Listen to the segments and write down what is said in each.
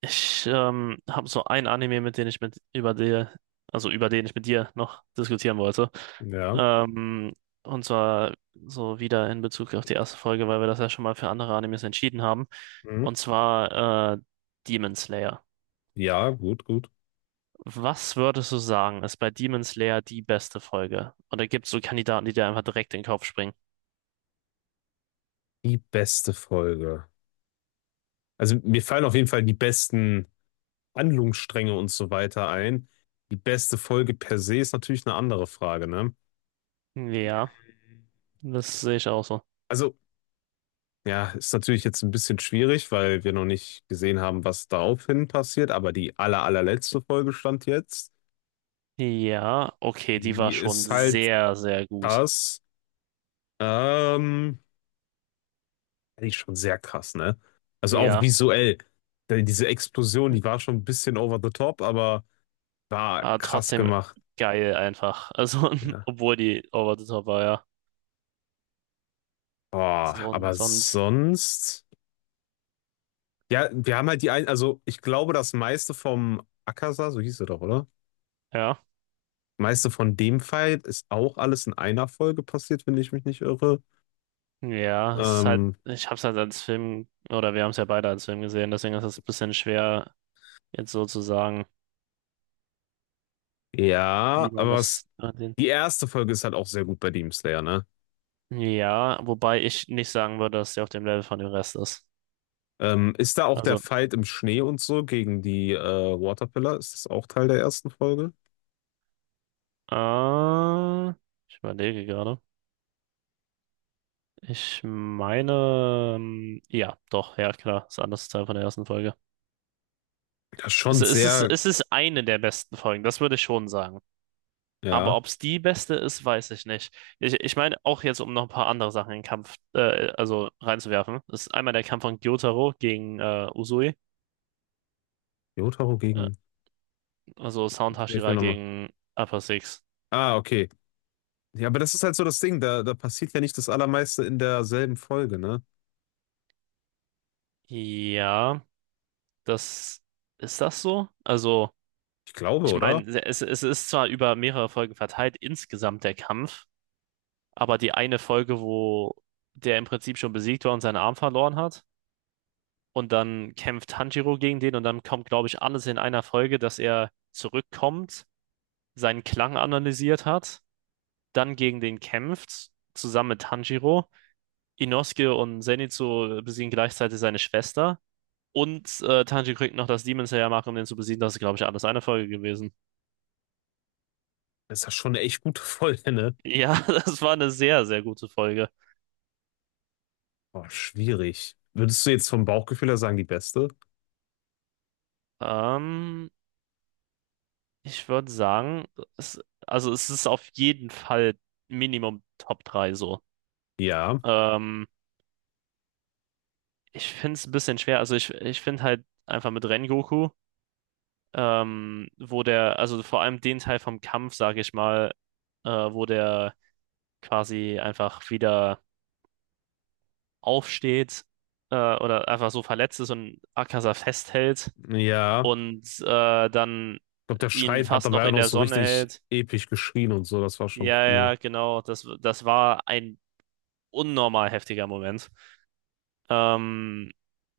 Ich habe so ein Anime, mit dem ich mit über dir, also über den ich mit dir noch diskutieren wollte. Ja. Ähm, und zwar so wieder in Bezug auf die erste Folge, weil wir das ja schon mal für andere Animes entschieden haben. Mhm. Und zwar Demon Slayer. Ja, gut, gut. Was würdest du sagen, ist bei Demon Slayer die beste Folge? Oder gibt es so Kandidaten, die dir einfach direkt in den Kopf springen? Die beste Folge. Also mir fallen auf jeden Fall die besten Handlungsstränge und so weiter ein. Die beste Folge per se ist natürlich eine andere Frage, ne? Ja, das sehe ich auch so. Also, ja, ist natürlich jetzt ein bisschen schwierig, weil wir noch nicht gesehen haben, was daraufhin passiert, aber die allerletzte Folge stand jetzt. Ja, okay, die war Die schon ist halt sehr, sehr gut. krass. Ähm, die ist schon sehr krass, ne? Also auch Ja. visuell. Denn diese Explosion, die war schon ein bisschen over the top, aber. War Aber krass trotzdem gemacht. geil einfach. Also, Ja. obwohl die over the top war, ja. Das ist Boah, aber sonst, sonst. Ja, wir haben halt also ich glaube, das meiste vom Akaza, so hieß er doch, oder? ja. Meiste von dem Fight ist auch alles in einer Folge passiert, wenn ich mich nicht irre. Ja, es ist halt, Ähm, ich hab's halt als Film, oder wir haben es ja beide als Film gesehen, deswegen ist es ein bisschen schwer, jetzt so zu sagen, wie ja, man das. Die erste Folge ist halt auch sehr gut bei Demon Slayer, ne? Ja, wobei ich nicht sagen würde, dass der auf dem Level von dem Rest ist. Ist da auch der Also, Fight im Schnee und so gegen die Waterpillar? Ist das auch Teil der ersten Folge? äh, ich überlege gerade. Ich meine, ja, doch, ja, klar, ist ein anderes Teil von der ersten Folge. Das ist Es, schon es ist, sehr, es ist eine der besten Folgen, das würde ich schon sagen. Aber ja. ob es die beste ist, weiß ich nicht. Ich meine, auch jetzt, um noch ein paar andere Sachen in den Kampf, also reinzuwerfen, ist einmal der Kampf von Gyotaro gegen Uzui, Jotaro äh, gegen. also Sound Hilf mir Hashira nochmal. gegen Upper Six. Ah, okay. Ja, aber das ist halt so das Ding, da passiert ja nicht das Allermeiste in derselben Folge, ne? Ja, das ist das so? Also, Ich glaube, ich oder? meine, es ist zwar über mehrere Folgen verteilt, insgesamt der Kampf, aber die eine Folge, wo der im Prinzip schon besiegt war und seinen Arm verloren hat. Und dann kämpft Tanjiro gegen den und dann kommt, glaube ich, alles in einer Folge, dass er zurückkommt, seinen Klang analysiert hat, dann gegen den kämpft, zusammen mit Tanjiro. Inosuke und Zenitsu besiegen gleichzeitig seine Schwester. Und Tanjiro kriegt noch das Demon Slayer Mark, um den zu besiegen. Das ist, glaube ich, alles eine Folge gewesen. Das ist ja schon eine echt gute Folge, ne? Ja, das war eine sehr, sehr gute Folge. Boah, schwierig. Würdest du jetzt vom Bauchgefühl her sagen, die beste? Ähm, ich würde sagen, es, also es ist auf jeden Fall Minimum Top 3 so. Ja, Ähm, Ich finde es ein bisschen schwer. Also ich finde halt einfach mit Rengoku, wo der, also vor allem den Teil vom Kampf, sage ich mal, wo der quasi einfach wieder aufsteht, oder einfach so verletzt ist und Akaza festhält ja. und dann Ich glaube, der ihn Schreit hat fast noch dabei auch in noch der so Sonne richtig hält. episch geschrien und so, das war schon Ja, cool. ja, genau. Das war ein unnormal heftiger Moment. Ähm,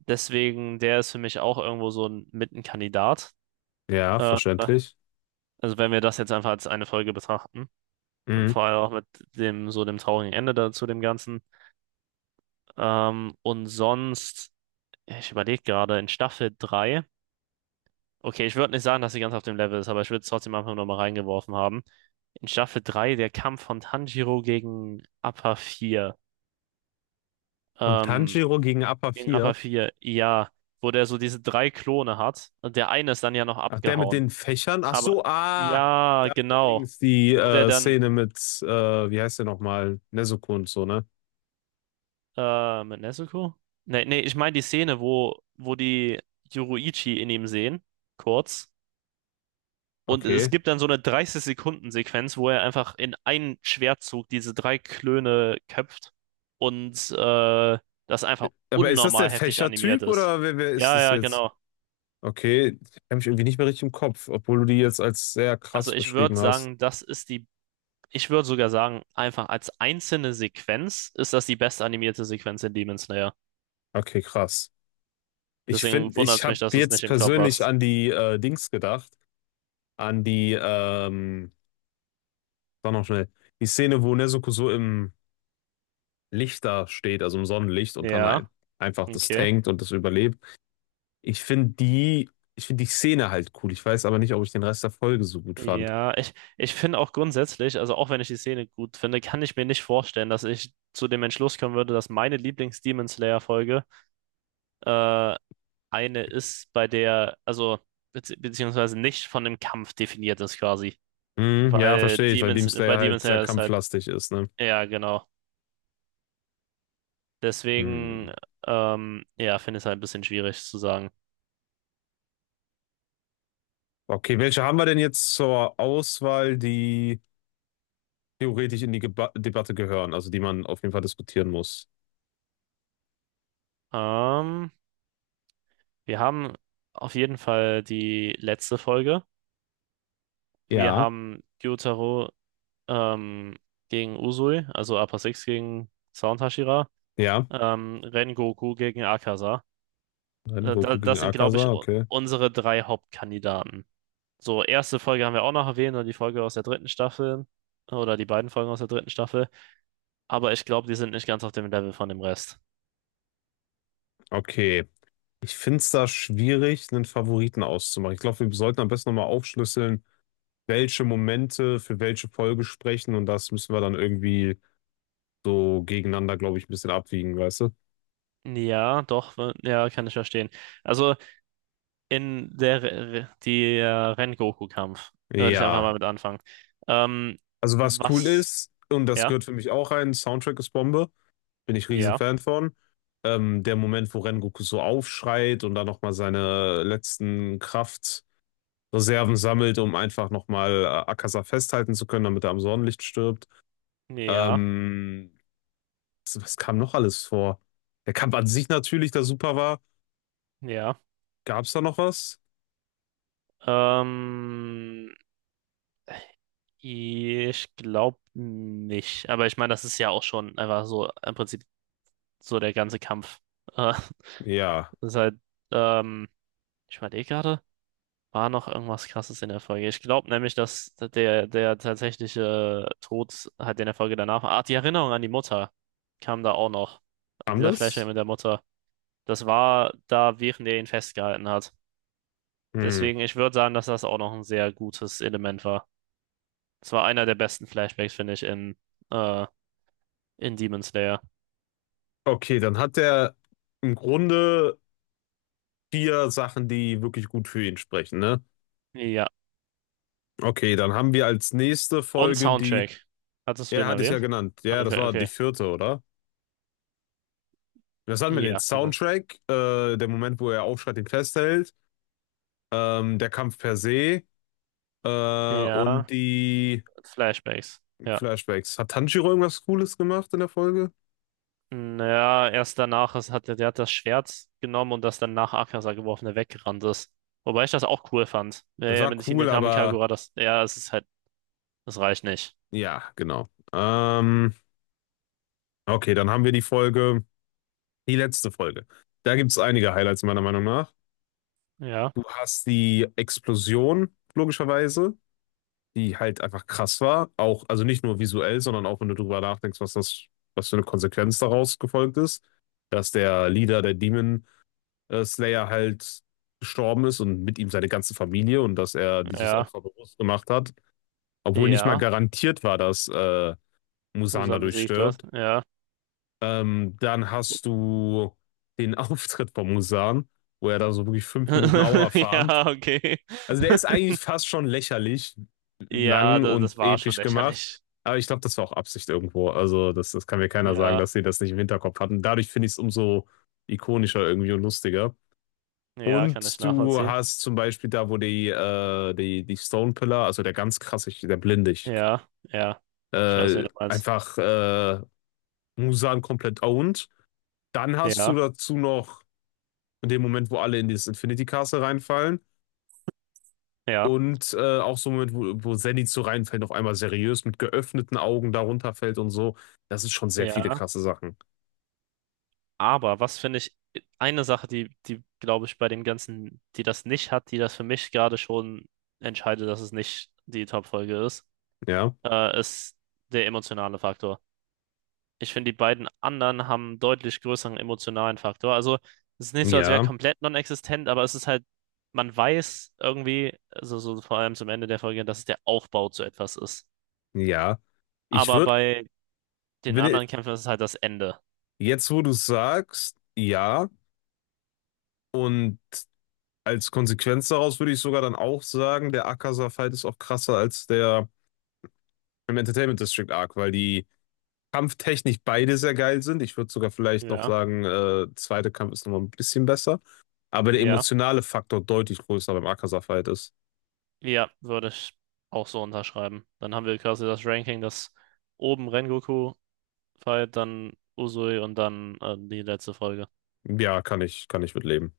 deswegen, der ist für mich auch irgendwo so ein Mittenkandidat. Ja, Äh, verständlich. Also wenn wir das jetzt einfach als eine Folge betrachten, Mhm. vor allem auch mit dem so dem traurigen Ende da zu dem Ganzen. Und sonst, ich überlege gerade, in Staffel 3, okay, ich würde nicht sagen, dass sie ganz auf dem Level ist, aber ich würde es trotzdem einfach nur mal reingeworfen haben. In Staffel 3 der Kampf von Tanjiro Und Ähm, Tanjiro gegen Appa gegen Appa 4. vier, ja, wo der so diese drei Klone hat. Und der eine ist dann ja noch Ach, der mit abgehauen. den Fächern? Ach Aber so, ah! ja, genau. Dings, die Wo der dann, Szene mit, äh, wie heißt der nochmal? Nezuko und so, ne? Mit Nezuko? Nee, nee, ich meine die Szene, wo die Yoruichi in ihm sehen, kurz. Und es Okay. gibt dann so eine 30 Sekunden Sequenz, wo er einfach in einen Schwertzug diese drei Klöne köpft und das einfach Aber ist das der unnormal heftig animiert Fächertyp ist. oder wer ist Ja, das ja, jetzt? genau. Okay, ich habe mich irgendwie nicht mehr richtig im Kopf, obwohl du die jetzt als sehr Also krass ich würde beschrieben hast. sagen, das ist die, ich würde sogar sagen, einfach als einzelne Sequenz ist das die bestanimierte Sequenz in Demon Slayer. Okay, krass. Ich Deswegen finde, wundert ich es mich, habe dass du es nicht jetzt im Kopf persönlich hast. an die Dings gedacht, an die, sag noch schnell, die Szene, wo Nezuko so im Licht da steht, also im Sonnenlicht und dann Ja, halt einfach das okay. tankt und das überlebt. Ich finde die, ich finde die Szene halt cool. Ich weiß aber nicht, ob ich den Rest der Folge so gut fand. Ja, ich finde auch grundsätzlich, also auch wenn ich die Szene gut finde, kann ich mir nicht vorstellen, dass ich zu dem Entschluss kommen würde, dass meine Lieblings-Demon Slayer-Folge äh, eine ist, bei der, also beziehungsweise nicht von dem Kampf definiert ist quasi. Hm, ja, Weil verstehe ich, weil Demon bei Slayer Demon halt sehr Slayer ist halt, kampflastig ist, ne? ja, genau. Deswegen, Hm. Ja, finde ich es halt ein bisschen schwierig zu sagen. Okay, welche haben wir denn jetzt zur Auswahl, die theoretisch in die Geba Debatte gehören, also die man auf jeden Fall diskutieren muss? Ähm, wir haben auf jeden Fall die letzte Folge. Wir Ja. haben Gyutaro, ähm, gegen Uzui, also Upper Six gegen Sound Hashira, Ja, Rengoku gegen Akaza. Rengoku Da, Goku gegen das sind, glaube Akaza, ich, okay. unsere drei Hauptkandidaten. So, erste Folge haben wir auch noch erwähnt und die Folge aus der dritten Staffel oder die beiden Folgen aus der dritten Staffel, aber ich glaube, die sind nicht ganz auf dem Level von dem Rest. Okay, ich finde es da schwierig, einen Favoriten auszumachen. Ich glaube, wir sollten am besten nochmal aufschlüsseln, welche Momente für welche Folge sprechen und das müssen wir dann irgendwie so gegeneinander, glaube ich, ein bisschen abwiegen, weißt du? Ja, doch, ja, kann ich verstehen. Also die Rengoku-Kampf würde ich einfach Ja, mal mit anfangen. Ähm, also was cool was? ist, und das Ja, gehört für mich auch rein, Soundtrack ist Bombe. Bin ich riesen ja, Fan von. Der Moment, wo Rengoku so aufschreit und dann nochmal seine letzten Kraftreserven sammelt, um einfach nochmal Akaza festhalten zu können, damit er am Sonnenlicht stirbt. ja, Ähm, was kam noch alles vor? Der Kampf an sich natürlich, der super war. ja. Gab es da noch was? Ähm, ich glaube nicht. Aber ich meine, das ist ja auch schon einfach so im Prinzip so der ganze Kampf. Äh, Ja. das ist halt, ähm, ich überlege gerade, war noch irgendwas Krasses in der Folge? Ich glaube nämlich, dass der tatsächliche Tod halt in der Folge danach war. Ah, die Erinnerung an die Mutter kam da auch noch. Also Kam dieser Flashback das? mit der Mutter. Das war da, während er ihn festgehalten hat. Hm. Deswegen, ich würde sagen, dass das auch noch ein sehr gutes Element war. Das war einer der besten Flashbacks, finde ich, äh, in Demon Slayer. Okay, dann hat er im Grunde vier Sachen, die wirklich gut für ihn sprechen, ne? Ja. Okay, dann haben wir als nächste Und Folge die. Soundtrack. Hattest du Ja, den hatte ich ja erwähnt? genannt. Ja, das Okay, war die okay. vierte, oder? Das hatten wir den Ja, kann er. Soundtrack, der Moment, wo er aufschreit, ihn festhält, der Kampf per se und Ja, die Flashbacks. Ja. Flashbacks. Hat Tanjiro irgendwas Cooles gemacht in der Folge? Naja, erst danach hat, der hat das Schwert genommen und das dann nach Akaza geworfen, der weggerannt ist. Wobei ich das auch cool fand. Ja, Das ja, war mit cool, Hinekami aber Kagura, das, ja, es ist halt, das reicht nicht. ja, genau. Okay, dann haben wir die Folge, die letzte Folge. Da gibt es einige Highlights meiner Meinung nach. Ja, Du hast die Explosion, logischerweise, die halt einfach krass war. Auch, also nicht nur visuell, sondern auch wenn du drüber nachdenkst, was für eine Konsequenz daraus gefolgt ist, dass der Leader der Demon Slayer halt gestorben ist und mit ihm seine ganze Familie und dass er dieses ja, Opfer bewusst gemacht hat, obwohl nicht mal ja. garantiert war, dass Musan Muzan dadurch besiegt was? stirbt. Ja. Dann hast du den Auftritt von Musan, wo er da so wirklich 5 Minuten Aura farmt. Ja, okay. Also der ist eigentlich fast schon lächerlich Ja, lang das und war schon episch gemacht. lächerlich. Aber ich glaube, das war auch Absicht irgendwo. Also das kann mir keiner sagen, Ja, dass sie das nicht im Hinterkopf hatten. Dadurch finde ich es umso ikonischer irgendwie und lustiger. ja, kann ich Und du nachvollziehen. hast zum Beispiel da, wo die Stone Pillar, also der ganz krasse, der Blinde, Ja, ja. Ich weiß, wie du meinst. einfach Musan komplett owned. Dann hast du Ja, dazu noch in dem Moment, wo alle in dieses Infinity Castle reinfallen. ja, Und auch so mit, wo Zenith so reinfällt, auf einmal seriös mit geöffneten Augen darunter fällt und so. Das ist schon sehr viele ja. krasse Sachen. Aber was finde ich, eine Sache, die, die glaube ich bei dem Ganzen, die das nicht hat, die das für mich gerade schon entscheidet, dass es nicht die Top-Folge ist, Ja, ist der emotionale Faktor. Ich finde, die beiden anderen haben einen deutlich größeren emotionalen Faktor. Also, es ist nicht so, als wäre ja, komplett non-existent, aber es ist halt, man weiß irgendwie, also so vor allem zum Ende der Folge, dass es der Aufbau zu etwas ist. ja. Ich Aber würde, bei den wenn i- anderen Kämpfen ist es halt das Ende. jetzt, wo du es sagst, ja. Und als Konsequenz daraus würde ich sogar dann auch sagen, der Akaza-Fight ist auch krasser als der im Entertainment District Arc, weil die kampftechnisch beide sehr geil sind. Ich würde sogar vielleicht noch Ja, sagen, zweite Kampf ist nochmal ein bisschen besser. Aber der ja, emotionale Faktor deutlich größer beim Akaza-Fight ist. ja, würde ich auch so unterschreiben. Dann haben wir quasi das Ranking, das oben Rengoku fight, dann Uzui und dann die letzte Folge. Ja, kann ich mit leben.